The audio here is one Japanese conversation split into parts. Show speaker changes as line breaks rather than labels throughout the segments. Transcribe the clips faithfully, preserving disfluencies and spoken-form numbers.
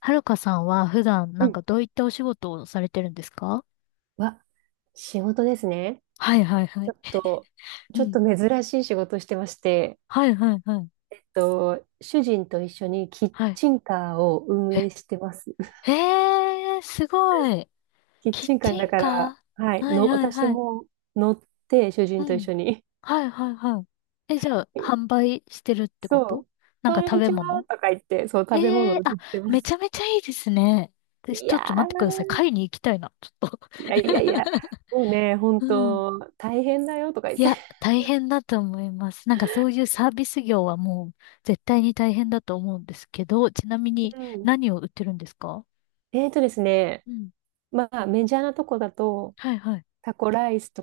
はるかさんは普段
う
なんか
ん。
どういったお仕事をされてるんですか？
わ、仕事ですね。
はいはいは
ち
い。
ょっと、
う
ちょっ
ん。
と珍しい仕事してまして、
はいはいはい。
えっと、主人と一緒にキッ
はい。
チンカーを運営してます。
え、えー、すごい。
キッ
キッ
チンカー
チ
だ
ン
か
カ
ら、
ー、
はい、
はい
の、
はい
私
はい。
も乗って、主
う
人と一
ん。
緒に。
はいはいはい。え、じゃあ、販売してるってこ
そ
と、
う、
なん
こ
か
ん
食
に
べ
ちは
物？
とか言って、そう、食べ
え
物
えー、
を売
あ、
ってま
めちゃ
す。
めちゃいいですね。で、ち
いや
ょっと待ってください。買いに行きたいな、ちょっと。
ー、いやいやいや、もうね、本
うん。
当大変だよとか言っ
い
て。
や、大変だと思います。なんかそういうサービス業はもう絶対に大変だと思うんですけど、ちなみに
うん。
何を売ってるんですか？
えーとですね、
うん。
まあ、メジャーなとこだと、
はいはい。
タコライスと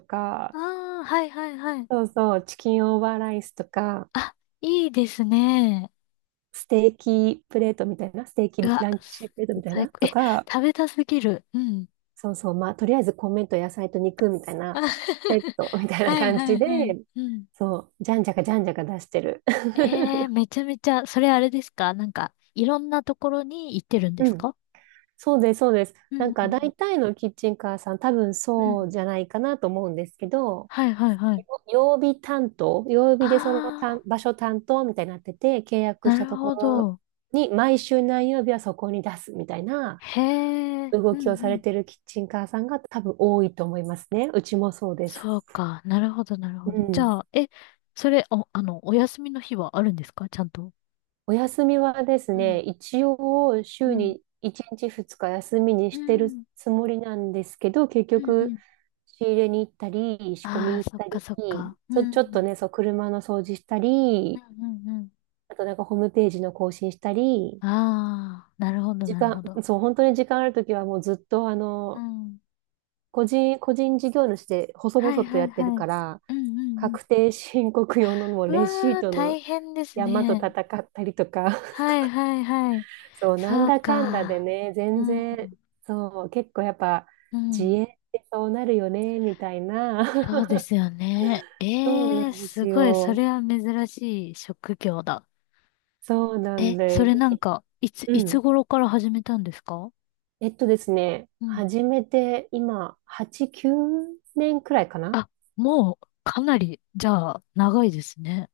あ
か、
あ、はいはいはい。
そうそう、チキンオーバーライスとか、
あ、いいですね。
ステーキプレートみたいな、ステーキ
うわ、
ランチプレートみたい
最
な
高。
と
え、
か、
食べたすぎる。うん。
そうそう、まあ、とりあえず米と野菜と肉みたい
あ
な、セットみたいな
はい
感
は
じ
い
で、
はい。うん。
そう、じゃんじゃかじゃんじゃか出してる。
え え、めちゃめちゃ、それあれですか、なんか、いろんなところに行ってるんで
う
す
ん。
か？
そうです、そうです。
う
なん
んう
か
ん
大体のキッチンカーさん、多分
うん。うん。
そうじゃないかなと思うんですけど、
はいはいはい。
曜日担当、曜日でその担
あ
場所担当みたいになってて、契
あ、
約
な
した
る
とこ
ほ
ろ
ど。
に毎週何曜日はそこに出すみたいな
へえ、
動
うん
きをさ
う
れ
ん。
てるキッチンカーさんが多分多いと思いますね。うちもそうです。
そうか。なるほど、なるほ
う
ど。じ
ん。
ゃあ、え、それ、お、あの、お休みの日はあるんですか、ちゃんと。
お休みはです
うん、
ね、一応
う
週
ん、
にいちにちふつか休みに
う
してる
ん、
つもりなんですけど、結
うん、う
局
ん。
仕入れに行ったり、仕込
あ
み
あ、
行っ
そっ
た
か、
り、
そっか。う
ちょ、
ん、う
ちょっと
ん、
ね、そう、車の掃除した
う
り、
ん、うん。
あとなんかホームページの更新したり、
ああ、なるほど、
時
なる
間、
ほど。
そう、本当に時間あるときはもうずっとあ
う
の、
ん。
個人、個人事業主で細
はい、
々と
は
や
い、
ってる
はい。
から、
うん、うん、うん。
確定申告用のもう
う
レシ
わ
ー
あ、
トの
大変です
山と
ね。
戦ったりとか、
はい、はい、はい。
そう、なん
そう
だかんだで
か。
ね、
う
全然、
ん、
そう、結構やっぱ
う
自
ん。
営ってそうなるよね、みたいな。
そうです よね。
そう
ええ
な
ー、
んで
す
す
ごい。そ
よ。
れは珍しい職業だ。
そうなん
え、そ
で
れ
す。
なん
ひ
か、いつ、
う
いつ
ん。
頃から始めたんですか？
えっとですね、
うん。
始めて今、はち、きゅうねんくらいかな。
あ、もう、かなり、じゃあ、長いですね。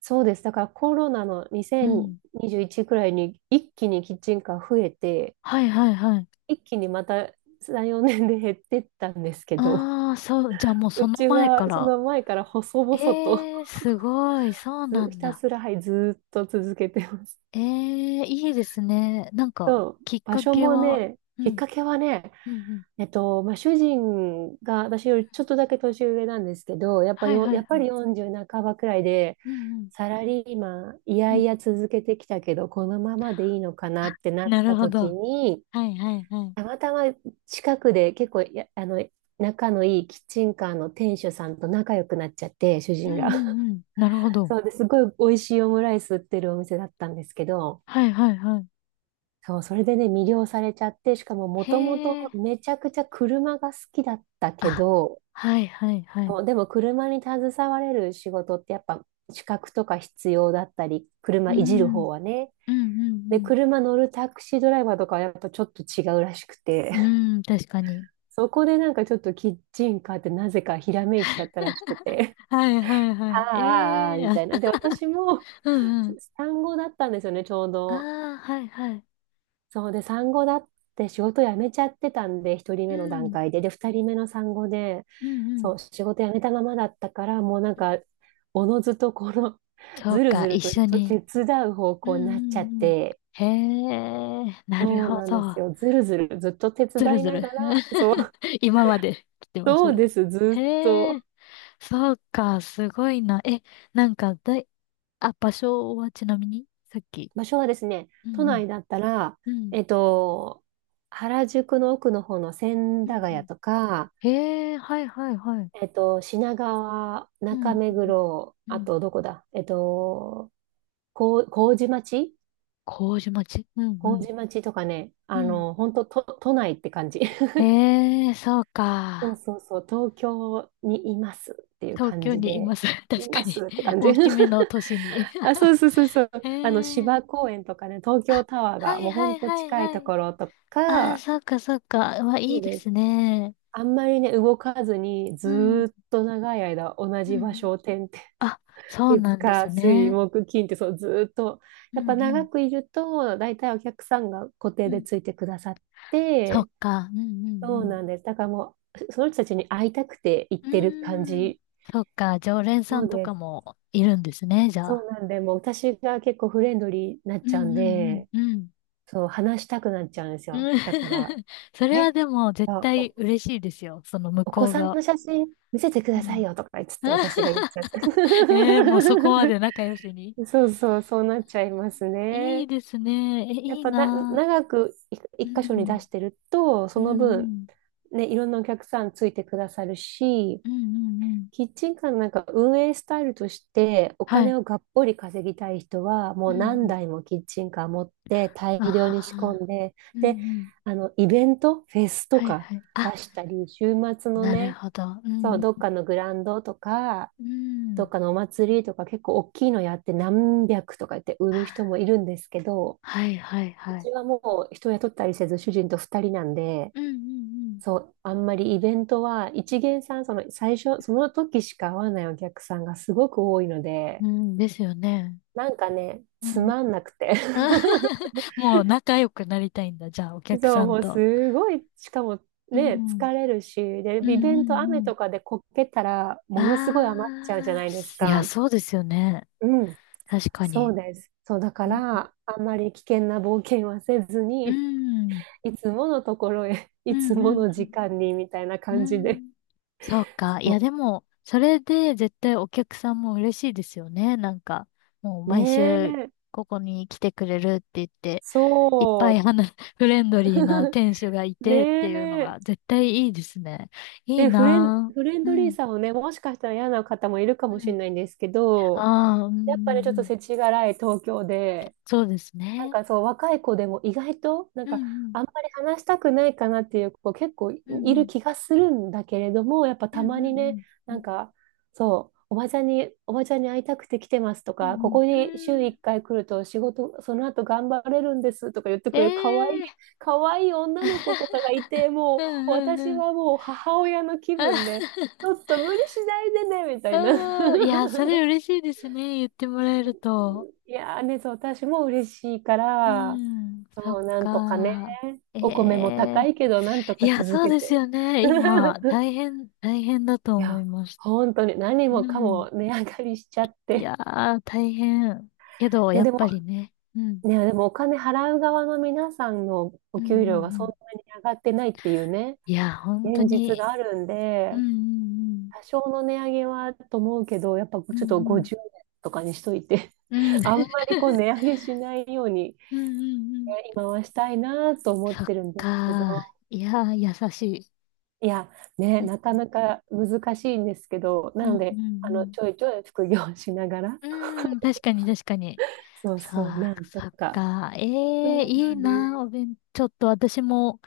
そうです。だからコロナの
うん。
にせんにじゅういちくらいに一気にキッチンカー増えて、
はいはいはい。
一気にまたさん、よねんで減ってったんですけど、
ああ、そう、じゃあ もうそ
う
の
ち
前か
はそ
ら。
の前から細々と
ええー、すごい。そうな
ずひ
ん
た
だ。
すら、はい、ずーっと続けてます。
ええー、いいですね。なんか、
そう、
きっ
場
か
所
け
も
は、
ね、
う
きっ
ん、
かけはね、
うん、うん。
えっと、まあ、主人が私よりちょっとだけ年上なんですけど、やっぱ
はい
よ、
はい
やっ
は
ぱ
い。
りよんじゅう半ばくらいで、
うん、うん、
サラリーマン、い
う
やい
ん。
や続けてきたけど、このままでいいのかなってなっ
なる
た
ほ
時
ど。
に、
はいはいはい。
たまたま近くで結構や、あの、仲のいいキッチンカーの店主さんと仲良くなっちゃって、主
う
人が。
んうんうん。なるほ ど。
そうですごい美味しいオムライス売ってるお店だったんですけど、
はいはいはい。
そう、それでね、魅了されちゃって、しかももともと
へえ。
めちゃくちゃ車が好きだったけ
あ、
ど、
はいはいはい。
そう、でも車に携われる仕事ってやっぱ資格とか必要だったり、
う
車いじる
ん。
方はね。
うんう
で、
ん
車乗るタクシードライバーとかはやっぱちょっと違うらしくて、
う ん。うん、確かに。
そこでなんかちょっとキッチンカーってなぜかひらめいちゃったらしく て、
はいは いは
あ
い。
あ、ああ、ああ
ええー
みた
あ
いな。で、私も
うんうん。
産後だったんですよね、ちょう
あ
ど。
あ、はいはい。
そうで、産後だって仕事辞めちゃってたんで、一人
う
目の段
ん。
階で。で、ふたりめの産後で、
うんうん。
そう、仕事辞めたままだったから、もうなんか、おのずとこの、
そう
ずる
か、
ず
一
ると
緒
と
に。
手伝う方
うん
向になっちゃっ
うんうん。
て、
へえ、なる
そう
ほ
なんです
ど。
よ。ずるずるずっと手
ずる
伝い
ず
な
る。
がら、そう、
今まで来てます。
そうです、ずっ
へ
と。
え。そうか、すごいな。え、なんかだい、あ、場所はちなみにさっき。
場所はですね、
う
都
んうん。
内だったら、
うん。
えっと、原宿の奥の方の千
うんう
駄ヶ谷
ん。
とか、
へえ、はいはいはい。
えっと、品川、
うんう
中
ん
目黒、
うん。う
あ
ん、
とどこだえっと、こう、麹町
麹町、うんうん。
麹町とかね、
う
あ
ん。
の、本当と、都内って感じ。
へえ、そう
そう
か。
そうそう、東京にいますっていう
東
感
京
じ
にい
で、
ます。
い
確か
ま
に。
すって 感じ。
大きめ の都市に。
あ、そ うそうそうそう。
へ
あの、
え。
芝公園とかね、東京タワー
は
が
い
もう
は
本
い
当
はい
近い
は
と
い。
ころと
ああ、
か、
そうかそうか。わ、い
そ
い
う
で
です。
すね。
あんまりね、動かずに、ず
うん。う
ーっ
ん
と長い間同
う
じ場
ん。
所を転々、
あ、そう
月
なんで
火
す
水
ね。
木金って、そうずーっと。
う
やっぱ長
ん
くいると大体お客さんが固
う
定で
ん。
ついてくださっ
そっ
て、
か。うんう
そう
ん
なんです。だからもうその人たちに会いたくて行っ
う
てる感
ん。うーん。
じ。
そっか。常連さ
そう
んと
で
か
す。
もいるんですね、じゃ
そ
あ。
うなんでもう私が結構フレンドリーになっ
うん
ちゃうん
うん
で、
うんうん。
そう話したくなっちゃうんですよ。
うん
だから
それは
え
でも絶
あ
対
お、
嬉しいですよ。その向
お子
こう
さん
が。
の写真見せてく
う
ださい
ん。
よとか言っつって私が言っちゃっ
ええー、もうそこまで仲良しに。
そうそう、そうなっちゃいます
いい
ね。
ですね。え、
やっ
いい
ぱな、
な
長くい
ぁ。う
一箇所に出
ん。
してると、
う
その分、
ん
ね、いろんなお客さんついてくださるし、
うんうんうん、うん、
キッチンカーのなんか運営スタイルとしてお
は
金
い。
をがっぽり稼ぎたい人は
う
も
ん
う
う
何
ん、
台もキッチンカー持って大
あ
量に仕込
あ。
んで、
うん
で、
うん、
あのイベント、フェスと
はい
か
はい。あ、
出したり、週末の
なる
ね、
ほど。う
そう、
ん
どっかのグランドとか、
うん。う
どっ
ん、
かのお祭りとか結構大きいのやってなんびゃくとか言って売る人もいるんですけど、
はいはい
う
はい。
ちはもう人雇ったりせず、主人とふたりなんで、
うんうん
そう、あんまりイベントは、一元さん、その最初、その時しか会わないお客さんがすごく多いの
う
で、
ん、うんですよね。
なんかね、
うん。
つ
うん。
まんなくて。
もう仲良くなりたいんだ、じゃあ、お客
そう、
さ
も
ん
う
と。
すごい、しかも
う
ね、
ん。
疲れるし、で、
う
イ
んう
ベント
ん
雨
うん。
とかでこけたら、ものすごい余っちゃうじゃ
あ
な
あ、
いです
いや、
か。
そうですよね。
うん、
確か
そう
に。
です。そう、だか
うん。
ら、あんまり危険な冒険はせず
う
に、
ん
いつものところへ、
う
い
ん
つ
う
も
ん
の
う
時
ん。
間に、みたいな
う
感じで
ん。そうか。いや、でも、それで絶対お客さんも嬉しいですよね。なんか、もう毎
ね
週
え、
ここに来てくれるって言って、いっぱ
そ
い話、フレンドリーな店主がい
う、
てっていうの
ね
が
え、
絶対いいですね。いい
ね、フレン、
な
フレン
ぁ。う
ドリー
ん。
さをね、もしかしたら嫌な方もいるか
う
もしれ
ん。
ないんですけど、
ああ、うん、う
やっぱりちょっ
ん、う
と
ん。
世知辛い東京で、
そうです
なん
ね。
かそう、若い子でも意外と、なん
う
か、
ん、
あんまり話したくないかなっていう子結構い
うん、う
る
ん、
気がするんだけれども、やっぱ
うん、
た
うん、
ま
う
にね、
ん、う
なん
ん、
か、そう、おばちゃんに、おばちゃんに会いたくて来てますと
うん、う
か、こ
ん
こ
う
に週
ん。う
1
ん、
回来ると仕事、その後頑張れるんですとか言って
え
くれる可愛い、
えー。
可愛い女の子とかがいて、も
うん、
う
うん、
私
うん。
はもう母親の気分で、ちょ っと無理しないでね、みたいな。
うん。いや、それ 嬉しいですね。言ってもらえると。
いやーね、そう、私も嬉しいか
う
ら、
ん。そ
そ
っ
う、なんとかね、
か。え
お米も高
え、
いけど、なんと
い
か
や、
続
そう
け
です
て。
よね。今、大変、大変だと
い
思
や、
います。
本当に何
う
もか
ん。
も値上がりしちゃっ
い
て。
やー、大変。けど、
ね、
やっ
でも、
ぱりね。うん。
ね、でもお金払う側の皆さんの
う
お
んうんう
給料がそん
ん。
なに上がってないっていうね、
いや、本当
現実
に。
があるん
う
で、
ん
多少の値上げはと思うけど、やっぱちょっ
うんう
と
ん。
ごじゅうえんとかにしといて、
うんうん。うん。
あんまりこう 値上げしないように
うんうんうん。
今はしたいなと思っ
そっ
てるんですけど、
かー。いやー、優しい。
いや、ね、
うん
なか
う
なか難しいんですけど、な
んうんう
ので、あの、
ん。
ちょいちょい副業しながら、
うん、確かに確かに。
そう
さ
そう、
あ、
なんと
そっ
か。
か。ええ、
そう
い
な
い
んで
な、お
す。
弁、ちょっと私も、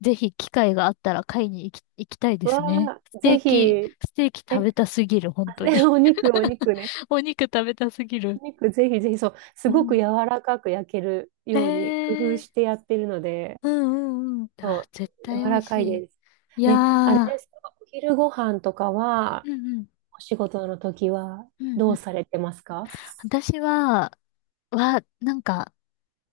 ぜひ機会があったら買いに行き、行きたいですね。
わあ、
ステ
ぜ
ー
ひ、
キ、
え、
ステーキ食べたすぎる、本
あ
当
ね
に。
お肉、お 肉ね。
お肉食べたすぎ
お
る。
肉、ぜひぜひ、そう、す
う
ごく
ん。
柔らかく焼ける
え
ように工夫して
え、
やってるので、
うんうんうん。う
そ
わ、
う、
絶対美
柔
味
らか
し
い
い。
です。
いや
ね、あれです
ー。
か、お昼ご飯とか
う
は、
んうん。
お仕事の時は、
うん
ど
う
うさ
ん。
れてますか？
私は、は、なんか、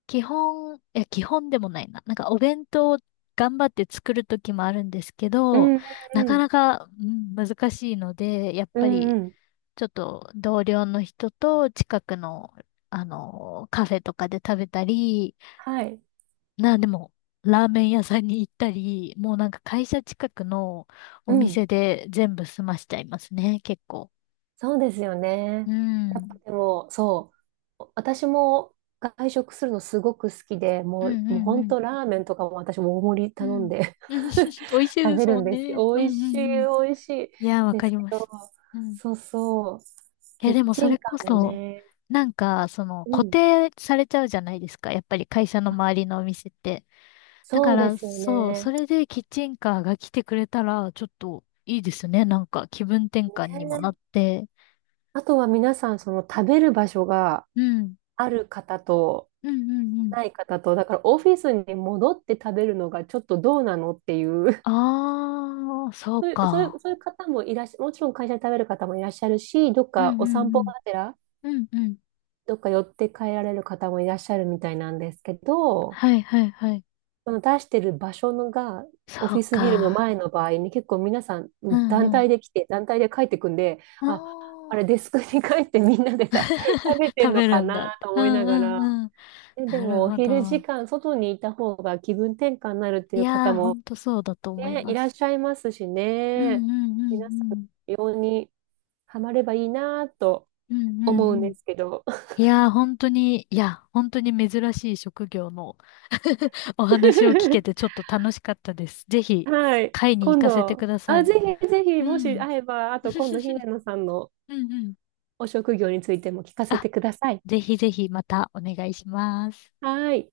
基本、いや、基本でもないな。なんかお弁当を頑張って作る時もあるんですけ
う
ど、
ん
な
う
か
ん
なか、うん、難しいので、やっ
う
ぱ
んう
り
んうん、
ちょっと同僚の人と近くの、あの、カフェとかで食べたり、
はい。
な、でも、ラーメン屋さんに行ったり、もうなんか会社近くの
う
お
ん。
店で全部済ましちゃいますね、結構。
そうですよ
う
ね。やっぱ
ん。
でも、そう。私も外食するのすごく好きで、
う
も
んう
う、
ん
もう
う
本
ん。
当ラーメンとかも私も大盛り
う
頼ん
ん。
で
美味しい
食
で
べ
す
る
も
ん
ん
ですけ
ね。
ど、
うん
美
う
味
ん
しい、
うん、
美味しい
いやー、わ
で
か
す
り
け
ま
ど、
す。うん。
そうそう。
い
キ
や、
ッ
でもそ
チン
れ
カ
こ
ーも
そ、
ね。
なんか、その、
う
固
ん。
定されちゃうじゃないですか。やっぱり会社の周
あ、
りのお店って。だか
そうで
ら、
すよ
そう、そ
ね。
れでキッチンカーが来てくれたら、ちょっといいですね。なんか、気分転換にもな
ね。
って。
あとは皆さん、その食べる場所が
うん。
ある方と、
うんうんうん。
ない方と、だからオフィスに戻って食べるのがちょっとどうなのっていう、
あー、そ う
そういう、そうい
か。
う、そういう方もいらっしゃ、もちろん会社で食べる方もいらっしゃるし、どっ
う
か
んう
お散歩が
ん
てら、
うん。うんうん。
どっか寄って帰られる方もいらっしゃるみたいなんですけど、
はいはいはい。
その出してる場所のが、オ
そ
フィ
う
スビルの
か。
前の場合に結構皆さん
う
団
んうん。
体で来て、団体で帰ってくんで、あ、
あ
あれデスクに帰ってみんなでた
ー、
食べて
食
んの
べ
か
るんだ。
なと
う
思いな
んう
がら、
んうん。
でで
なる
もお
ほ
昼時
ど。
間外にいた方が気分転換になるってい
い
う方
やー、ほ
も
んとそうだと思い
ね、い
ま
らっ
す。
しゃいますし
うん
ね、
うんうん
皆さ
うん。
ん、ようにハマればいいなと
うんう
思う
ん
ん
う
で
ん。
すけど。
いやー、本当に、いや、本当に珍しい職業の お話を聞けてち ょっと楽しかったです。ぜひ、
はい、
会に行
今
かせてく
度、
ださ
あ、
い。
ぜひぜひ、
う
もし
ん。
会えば、あと今度、姫野さんの
うんうん。
お職業についても聞かせ
あ、
てください。
ぜひぜひまたお願いします。
はい。